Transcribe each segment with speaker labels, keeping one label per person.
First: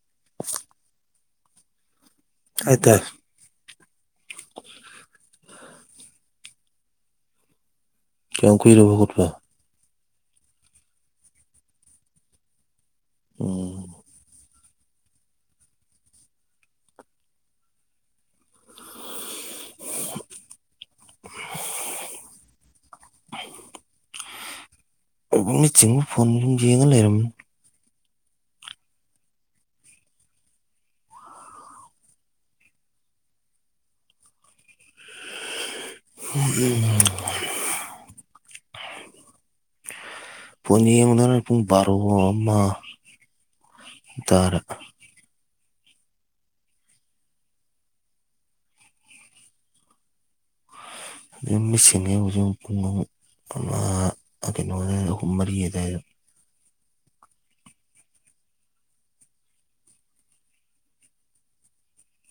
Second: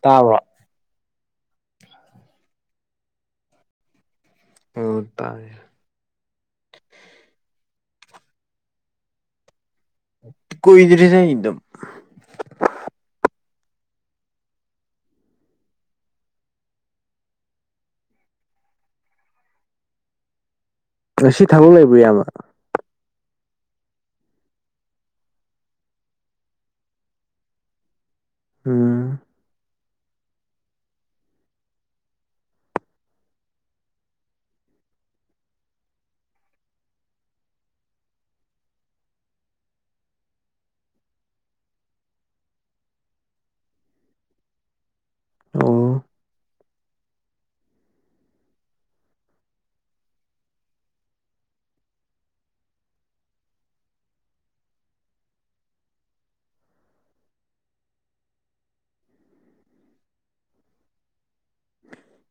Speaker 1: ꯇꯥꯕ꯭ꯔ?
Speaker 2: [unintelligible] ꯍꯥꯏ ꯇꯥꯏ
Speaker 1: ꯑ ꯇꯥꯏꯌꯦ
Speaker 2: ꯀꯌꯥꯝ ꯀꯨꯏꯔꯕ ꯈꯣꯠꯄ
Speaker 1: ꯀꯨꯏꯗꯔꯤꯗꯥꯏ [unintelligible]
Speaker 2: ꯎꯝ
Speaker 1: ꯉꯁꯤ ꯊꯕꯛ ꯂꯩꯕ꯭ꯔ‌ꯣ ꯏꯌꯥꯝꯕ
Speaker 2: [unintelligible] ꯆꯤꯡꯉ ꯐꯣꯟ ꯑꯗꯨꯨꯝ ꯌꯦꯡꯉ ꯂꯩꯔꯝ
Speaker 1: ꯎꯝ
Speaker 2: ꯎꯝ ꯎꯝ ꯐ‌ꯣꯟ ꯌꯦꯡꯕꯗꯅ ꯄꯨꯡ ꯕꯥꯔꯣ ꯑꯃ ꯇꯥꯔ‌ꯦ
Speaker 1: ꯑꯣ
Speaker 2: ꯑꯗꯨ ꯃꯤꯠꯁꯤꯡꯉ‌ꯦꯕ ꯍꯧꯖꯤꯛ ꯑꯃꯨꯛ ꯄꯨꯡ ꯑꯍꯨꯝ ꯑꯃ ꯀꯩꯅ‌ꯣ ꯑꯗꯥꯏꯗ ꯃꯔꯤ ꯑꯗꯥꯏꯗ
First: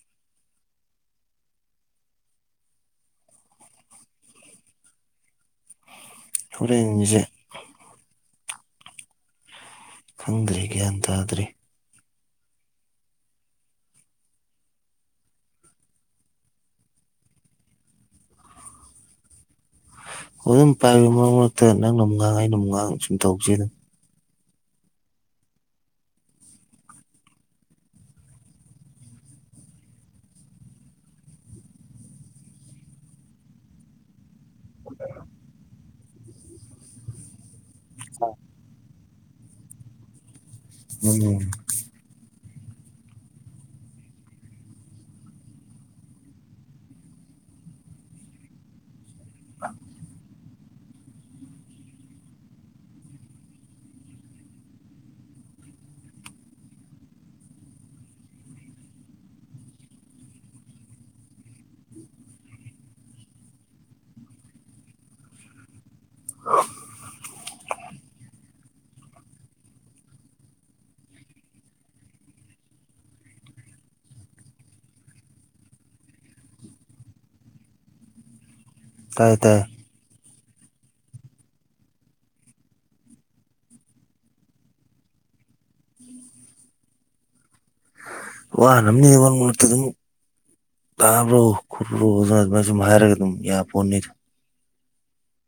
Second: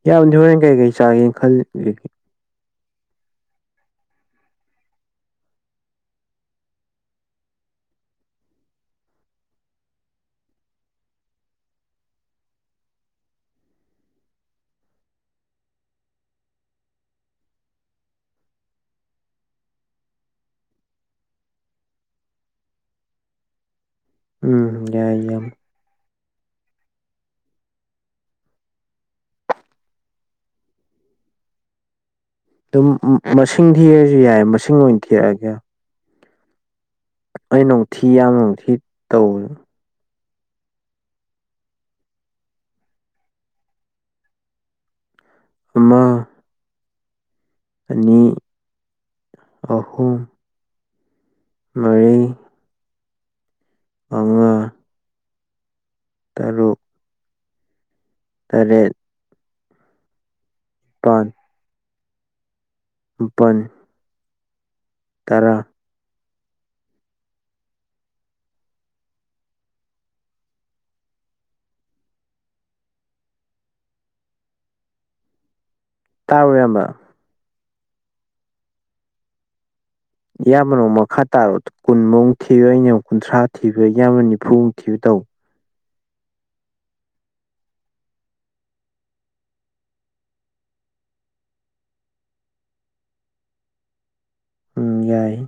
Speaker 1: ꯏꯌꯥꯝꯕꯗꯤ ꯍꯣꯔꯦꯟ ꯀꯩ ꯀꯩ ꯆꯥꯒꯦꯅ ꯈꯜꯂꯤꯒꯦ
Speaker 2: ꯍ‌ꯣꯏꯔꯦꯟꯒꯤꯁ‌ꯦ ꯈꯪꯗ꯭ꯔꯦ ꯒ꯭ꯌꯥꯟ ꯇꯥꯗ꯭ꯔꯤ [unintelligible] ꯃꯔꯛꯇ ꯅꯪꯅꯃꯨꯛ ꯉꯥꯡ ꯑꯩꯅ ꯃꯨꯛ‌ ꯉꯥꯡ ꯁꯨꯝ ꯇꯧꯁ‌ꯦ
Speaker 1: ꯎꯝ ꯌꯥꯏ ꯏꯌꯥꯝꯕ ꯑꯗꯨꯝ ꯃꯁꯤꯡ ꯊꯤꯔꯁꯨ ꯌꯥꯏ ꯃꯁꯤꯡ ꯑꯣꯏꯅ ꯊꯤꯔꯛꯑꯒꯦ ꯑꯩꯅꯃꯨꯛ ꯊꯤ ꯏꯌꯥꯝꯕꯅ ꯃꯨꯛ ꯊꯤ ꯇꯧꯕ
Speaker 2: ꯍ‌ꯣꯏꯅ‌ꯦ
Speaker 1: ꯑꯃ ꯑꯅꯤ ꯑꯍꯨꯝ ꯃꫪꯤ ꯃꯉꯥ ꯇꯔꯨꯛ ꯇꯔꯦꯠ ꯄꯥꯟ ꯃꯄꯟ ꯇꯔꯥ ꯇꯥꯕꯔ‌ꯣ ꯏꯌꯥꯝꯕ
Speaker 2: ꯇꯥꯏ ꯇꯥꯏ
Speaker 1: ꯏꯌꯥꯝꯕꯅ ꯑꯃꯨꯛ ꯃꯈꯥ ꯇꯥꯔ‌ꯣ ꯀꯨꯟꯃꯨꯛ ꯃꯨꯛ ꯊꯤꯗ‌ꯣꯏꯅꯤ ꯌ‌ꯦꯡꯉ‌ꯣ ꯀꯨꯟꯊ꯭ꯔꯥ ꯊꯤꯗ‌ꯣꯏꯁ‌ꯦ ꯏꯌꯥꯝꯕꯅ ꯅꯤꯐꯨ ꯊꯤꯕ ꯇꯧꯏ
Speaker 2: [unintelligible] ꯋꯥꯅꯕꯅꯤ ꯏꯕꯨꯡꯉ‌ꯣ ꯃꯛꯇ ꯑꯗꯨꯝ ꯇꯥꯕ꯭ꯔꯣ ꯈꯣꯠꯄ꯭ꯔꯣ ꯑꯗꯨꯅ ꯑꯗꯨꯃꯥꯏ ꯁꯨꯝ ꯍꯥꯏꯔꯒ ꯑꯗꯨꯝ ꯌꯥ ꯄꯣꯅꯤ
Speaker 1: ꯌꯥꯏ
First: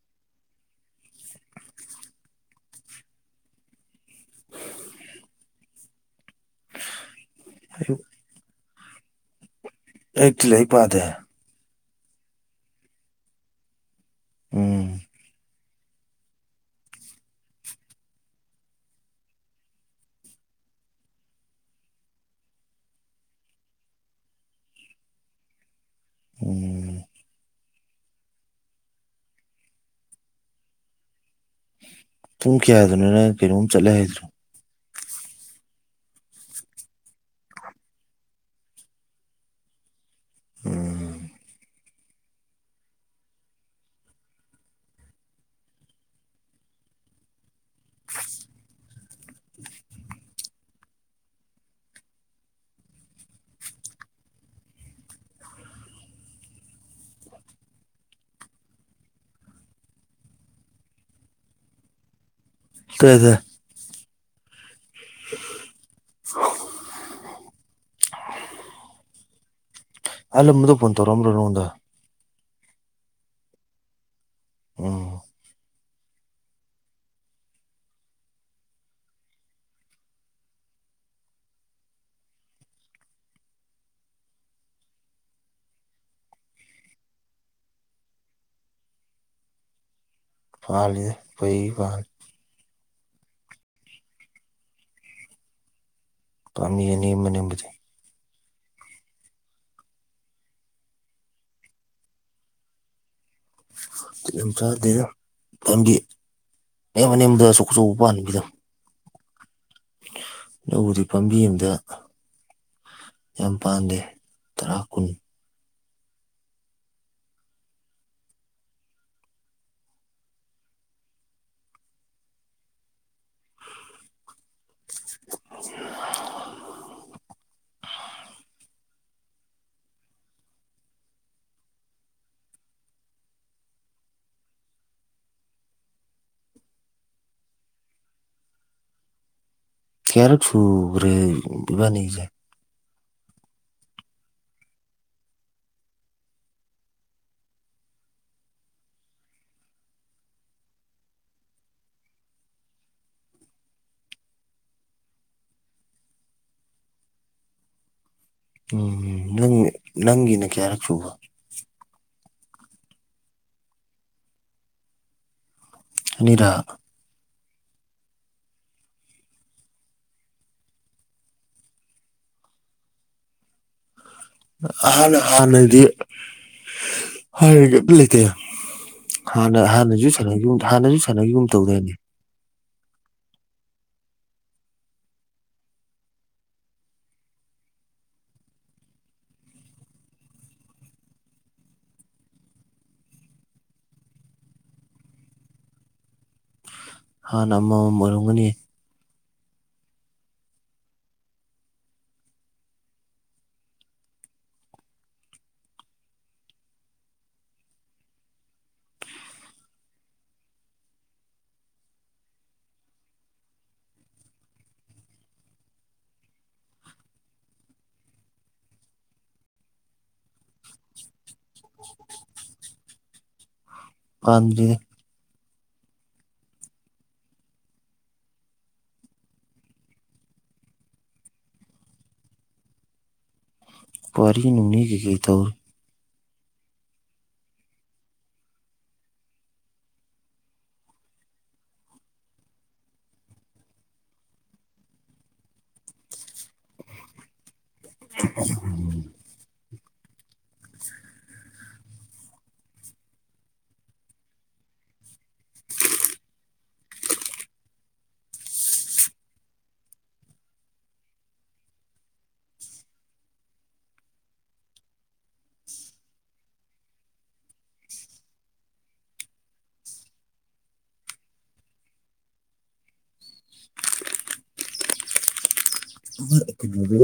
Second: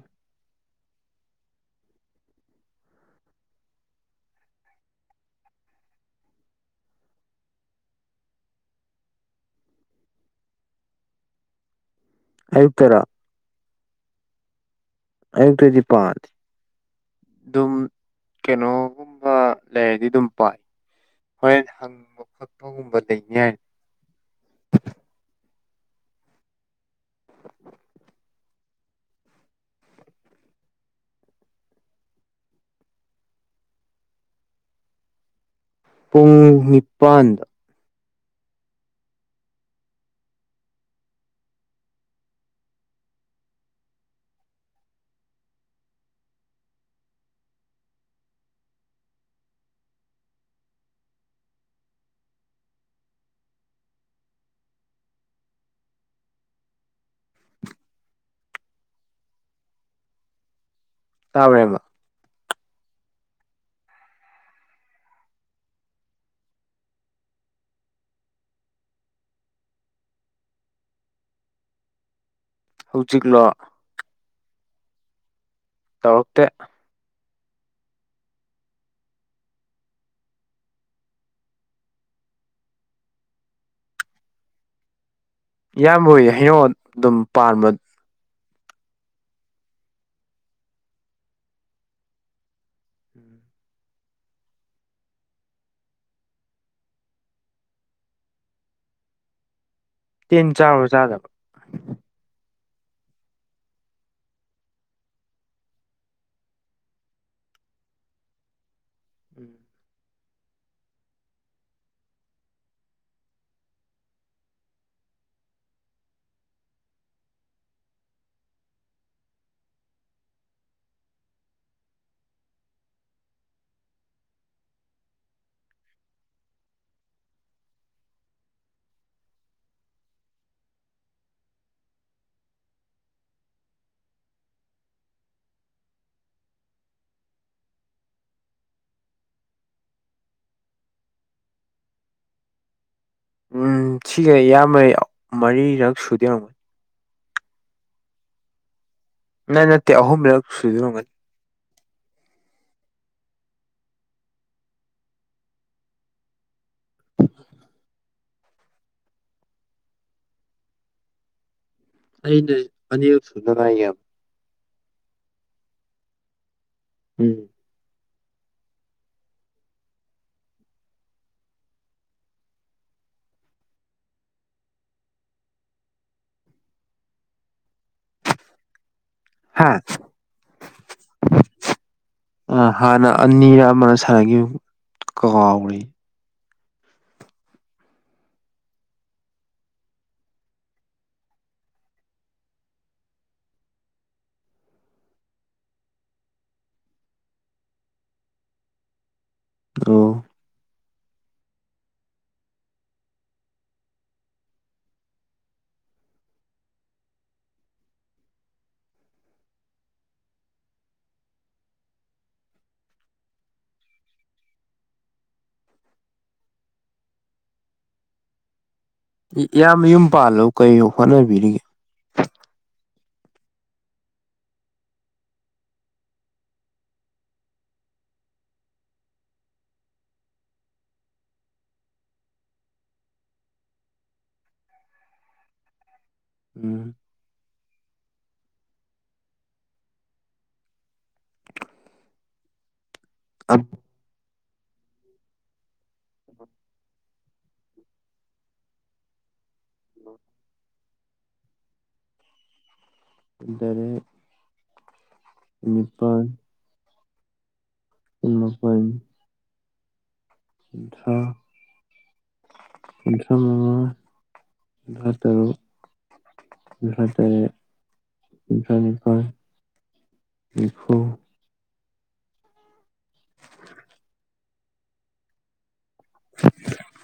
Speaker 2: ꯍꯥꯏꯣ ꯑꯌꯨꯛꯇꯤ‌ ꯂꯥꯏꯔꯤꯛ ꯄꯥꯗꯦ
Speaker 1: ꯑꯌꯨꯛ
Speaker 2: ꯎꯝ
Speaker 1: ꯑꯌꯨꯛꯇꯗꯤ ꯄꯥꯗꯦ ꯑꯗꯨꯝ ꯀꯩꯅꯣꯒꯨꯝꯕ ꯂꯩꯔꯗꯤ ꯑꯗꯨꯝ ꯄꯥꯏ ꯍꯣꯏꯔ‌ꯦꯟ ꯍꯪꯕ ꯈꯣꯠꯄꯒꯨꯝꯕ ꯂꯩꯅꯤ ꯍꯥꯏꯔꯗꯤ
Speaker 2: ꯎꯝ ꯄꯨꯡ ꯀꯌꯥꯗꯅ‌ꯣ ꯅꯪ ꯀꯩꯅꯣꯝ ꯆꯠꯂꯦ ꯍꯥꯏꯁ‌ꯦ
Speaker 1: ꯄꯨꯡ ꯅꯤꯄꯥꯟꯗ
Speaker 2: ꯎꯝ
Speaker 1: ꯇꯥꯕꯔ ꯏꯌꯥꯝꯕ
Speaker 2: [unintelligible] [unintelligible] ꯑꯜꯂ ꯃꯗ ꯐꯣꯟ ꯇꯧꯝ ꯔ ꯅꯅꯉꯗ
Speaker 1: ꯍꯧꯖꯤꯛꯂꯣ
Speaker 2: ꯑꯣ
Speaker 1: ꯇꯧꯔꯛꯇꯦ ꯏꯌꯥꯝꯕ ꯍꫭꯏ ꯍꯩꯅꯧ ꯑꯗꯨꯝ ꯄꯥꯟꯕ
Speaker 2: ꯐꯜꯂꯤꯗ ꯄꯩ ꯀ ꯄꯥꯝꯕꯤ ꯑꯅꯦꯝꯕ ꯅꯦꯝꯕꯗꯤ
Speaker 1: ꯇꯦꯟ ꯆꯥꯔ ꯆꯥꯗꯕ
Speaker 2: ꯆꯥꯗꯅ ꯅꯪꯒꯤ ꯑꯦꯝ ꯑꯅꯦꯝꯕꯥꯗ ꯑꯆꯧ ꯑꯆꯧꯕ ꯄꯥꯟꯕꯤꯗꯣ
Speaker 1: [inaudible]
Speaker 2: ꯂꯧꯎꯗꯤ ꯄꯥꯝꯕꯤ ꯑꯝꯗ ꯌꯥꯝ ꯄꯥꯥꯟꯝꯗꯦ ꯇꯔꯥ ꯀꯨꯟ [unintelligible] ꯀꯦꯌꯥꯔꯦꯠ ꯁꯨꯒ꯭ꯔꯦ ꯏꯕꯥꯅꯤꯖꯦ
Speaker 1: ꯎꯝ ꯁꯤꯒ ꯏꯌꯥꯝꯕꯩ ꯃꯔꯤꯔꯛ ꯁꯨꯗꫭꯏꯔꯝꯒꯅꯤ ꯅꯥ ꯅꯠꯇꯦ ꯑꯍꯨꯝꯔꯛ ꯁꯨꯗꫭꯏ ꯔꯝꯒꯅꯤ [inaudible]
Speaker 2: ꯎꯝ ꯅꯪ ꯅꯪꯒꯤꯅ ꯀꯌꯥꯔꯛ ꯁꯨꯕ
Speaker 1: ꯑꯩꯅ ꯑꯅꯤꯔꯛ ꯁꯨꯗꯥ ꯉꯥꯏꯔꯤ
Speaker 2: ꯑꯅꯤꯗ
Speaker 1: ꯎꯝ
Speaker 2: ꯑꯅ ꯍꯥꯟꯅꯗꯤ ꯍꯒ ꯂꯩꯇꯦ ꯍꯥꯟꯅ
Speaker 1: ꯍꯥ
Speaker 2: ꯍꯥꯟꯅꯁꯨ ꯁꯥꯟꯅꯈꯤꯕꯒ ꯍꯥꯟꯅꯁꯨ ꯁꯥꯟꯅꯈꯤꯕꯒꯨꯝ ꯇꯧꯗꯣꯏꯅꯦ
Speaker 1: ꯑ ꯍꯥꯟꯅ ꯑꯅꯤꯔ ꯑꯃꯅ ꯁꯥꯟꯅ ꯀꯥꯎꯔꯤ
Speaker 2: ꯍꯥꯟꯅ ꯑꯃꯃꯝ ꯑꯣꯏꯔꯝꯒꯅꯤ
Speaker 1: ꯑꯣ ꯏꯌꯥꯝꯕꯥ ꯌꯨꯝ ꯄꯥꯜꯂꯣ ꯀꯩ ꯍꯣꯠꯅꯕꯤꯔꯤꯒꯦ
Speaker 2: [inaudible] [unintelligible] ꯀ ꯄꯨꯋꯥꯔꯤꯅꯅꯤꯒꯩ ꯇꯧ
Speaker 1: ꯎꯝ ꯑꯝ
Speaker 2: [inaudible]
Speaker 1: ꯑ
Speaker 2: [inaudible]
Speaker 1: ꯏꯗꯔ ꯅꯤꯄꯜ ꯑꯗꯨꯅꯈꯣꯏ ꯊ ꯄꯟꯁꯝꯃꯉꯥ ꯍꯖꯔꯣ ꯏꯐ ꯏꯐꯐꯣꯏ ꯑꫭ
Speaker 2: ꯑꯩ ꯌꯨꯕꯤ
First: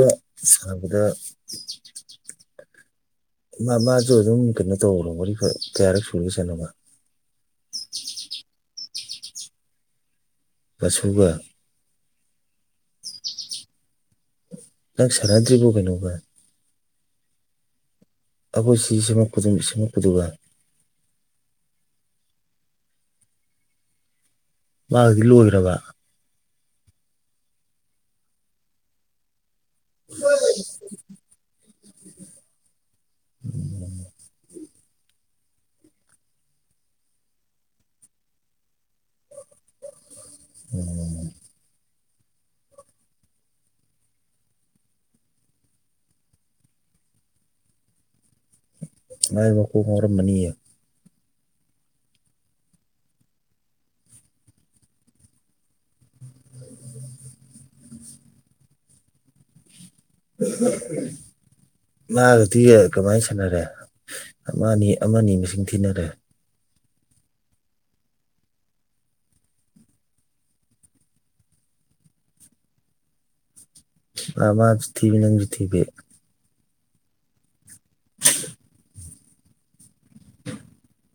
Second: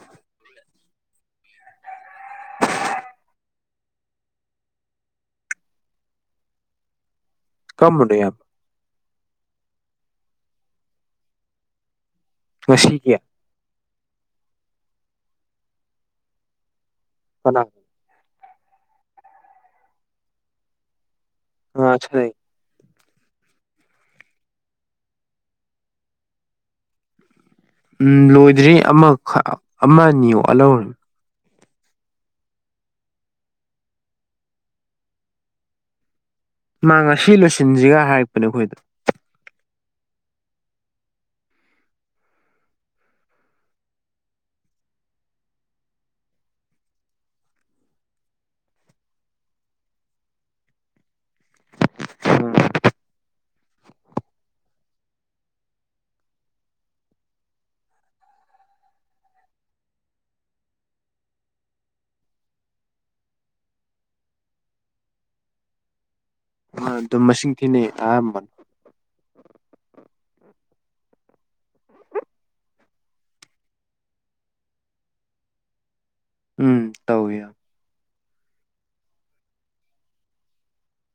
Speaker 2: ꯁꯥꯕꯗ [unintelligible] ꯃꯥ ꯃꯥꯁꯨ ꯑꯗꯨꯝ ꯀꯩꯅꯣ ꯇꯧꯕꯔꯣ ꯃꯉ ꯀꯌꯥꯔꯛ ꯁꯨꯔꯤꯁꯅꯣꯃ
Speaker 1: ꯀꯔꯝꯕꯥꯅꫭ ꯌꯥꯝ
Speaker 2: ꯃꯁꯨꯒ
Speaker 1: ꯉꯁꯤꯒꯤ
Speaker 2: ꯅꯪ ꯁꯥꯟꯗ꯭ꯔꯤꯕꯣ ꯀꯩꯅꯣꯕ
Speaker 1: ꯀꯥꯅꯥ
Speaker 2: ꯑꯩꯈꯣꯏꯁꯤ ꯁꯃꯛꯄ ꯏꯁꯩꯃꯛꯄꯨꯗꯨꯒ
Speaker 1: ꯑ
Speaker 2: ꯃꯥꯒꯗꯤ ꯂꯣꯏꯈ꯭ꯔꯕ
Speaker 1: ꯎꯝ ꯂꯣꯏꯗ꯭ꯔꯤ ꯑꯃꯈ
Speaker 2: ꯍꯣꯏ ꯎꯝ
Speaker 1: ꯃꯥ ꯉꯁꯤ ꯂꯣꯏꯁꯤꯟꯁꯤꯒ ꯍꯥꯏꯔꯛꯄꯅꯦ ꯑꯩꯈꯣꯏꯗ
Speaker 2: ꯃ ꯃꯕꯈꯨ ꯃꯔꯔꯝꯕꯅꯤꯌꯦ [inaudible] ꯎ ꯃꯥꯒꯗꯤ ꯀꯃꯥꯏꯅ ꯁꯥꯟꯅꯔꯦ ꯑꯃꯅꯤ ꯑꯃꯅꯤ ꯃꯁꯤꯡ ꯊꯤꯅꯔꯦ
Speaker 1: ꯑ ꯑꯗꯨꯝ ꯃꯁꯤꯡ ꯊꯤꯅꯩ ꯑꯝꯕ
Speaker 2: ꯑꯃꯁꯨꯇꯤꯕꯤ ꯅꯪꯁꯨꯇꯕꯦ
Speaker 1: ꯎꯝ ꯇꯧꯋꯦ
Speaker 2: [inaudible] [inaudible]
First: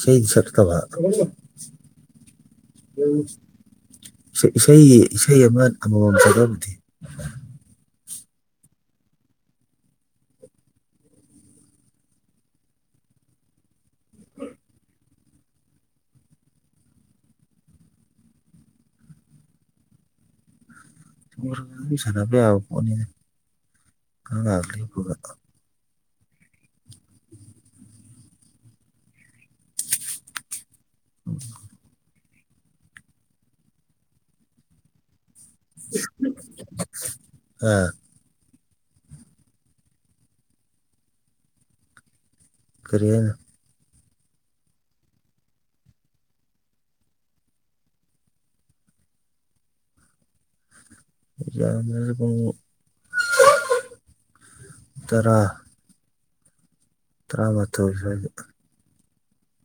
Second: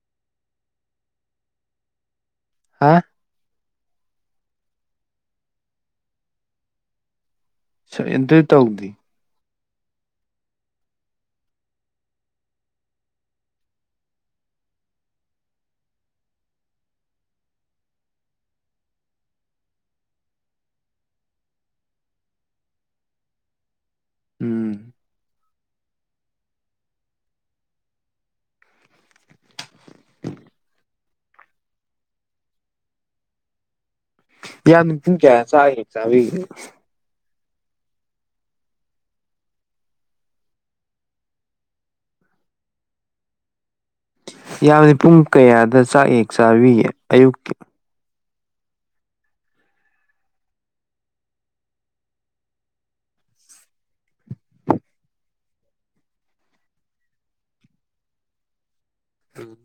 Speaker 2: ꯁꯤ ꯁꯠꯀꯕ
Speaker 1: ꯍꯥꯥ
Speaker 2: ꯏꯁꯩꯒꯤ ꯏꯁꯩ ꯑꯃ ꯑꯃꯃꯝ ꯁꯕꯨꯗꯤ
Speaker 1: ꯏꯟꯇ ꯇꯧꯗꯤ
Speaker 2: ꯁꯥꯟꯅꯕꯅꯕ ꯌꯥꯕ ꯐꯣꯠꯅꯤꯗ ꯀꯔꯒ
Speaker 1: ꯎꯝ
Speaker 2: ꯎꯝ
Speaker 1: ꯌꯥꯅ ꯄꯨꯨꯡ ꯀꯌꯥ ꯆ ꯍ ꯆ
Speaker 2: ꯑꯝ ꯀꯔꯤꯅ
Speaker 1: ꯌꯥꯕꯗꯤ ꯄꯨꯡ ꯀꯌꯥꯗ ꯆꯥꯛ ꯌꯦꯦꯛ ꯆꯥꯕꯤꯌꯦ ꯑꯌꯨꯛꯀꯤ
Speaker 2: ꯌꯥꯀꯨꯝ ꯇꯔꯥ ꯇꯔꯥꯃꯥꯊꯣꯏ ꯁ꯭ꯋꯥꯏꯗ
Speaker 1: ꯎꯝ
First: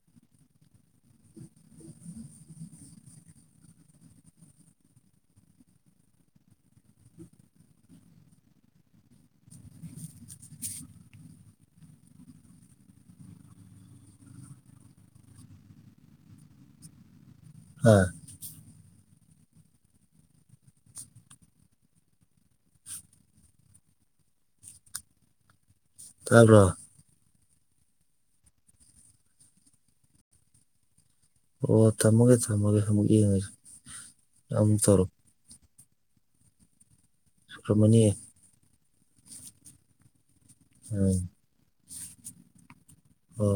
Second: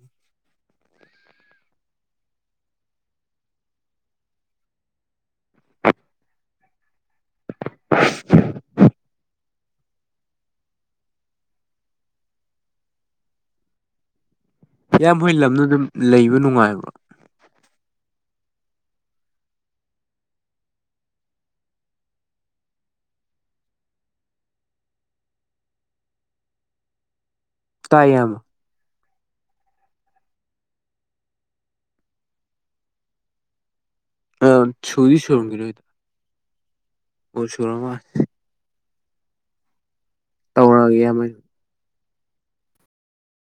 Speaker 1: [inaudible] ꯍ ꯃꯣꯏ ꯂꯝꯅ ꯑꯗꯨꯝ ꯂꯩꯕ ꯅꯨꯡꯉꯥꯏꯕ꯭ꯔꯣ
Speaker 2: ꯍꯣꯏ ꯇꯥꯕ꯭ꯔꯣ
Speaker 1: ꯇ
Speaker 2: ꯑꯣ ꯇꯝꯃꯒꯦ ꯊꯝꯃꯒꯦ ꯊꯝꯃꯒꯦ ꯌꯦꯡꯉꯁꯨ
Speaker 1: ꯑ ꯁꯨꯔꯤ ꯁꯨꯔꯝꯒꯤꯔꯗ ꯑꯣ ꯁꯨꯔꯃ
Speaker 2: ꯇꯧꯔꯛꯈ꯭ꯔꯃꯅꯤ
Speaker 1: ꯇꯧꯔꯒꯦ
Speaker 2: ꯎꯝ
Speaker 1: ꯑꯃ
Speaker 2: ꯍꯣꯏ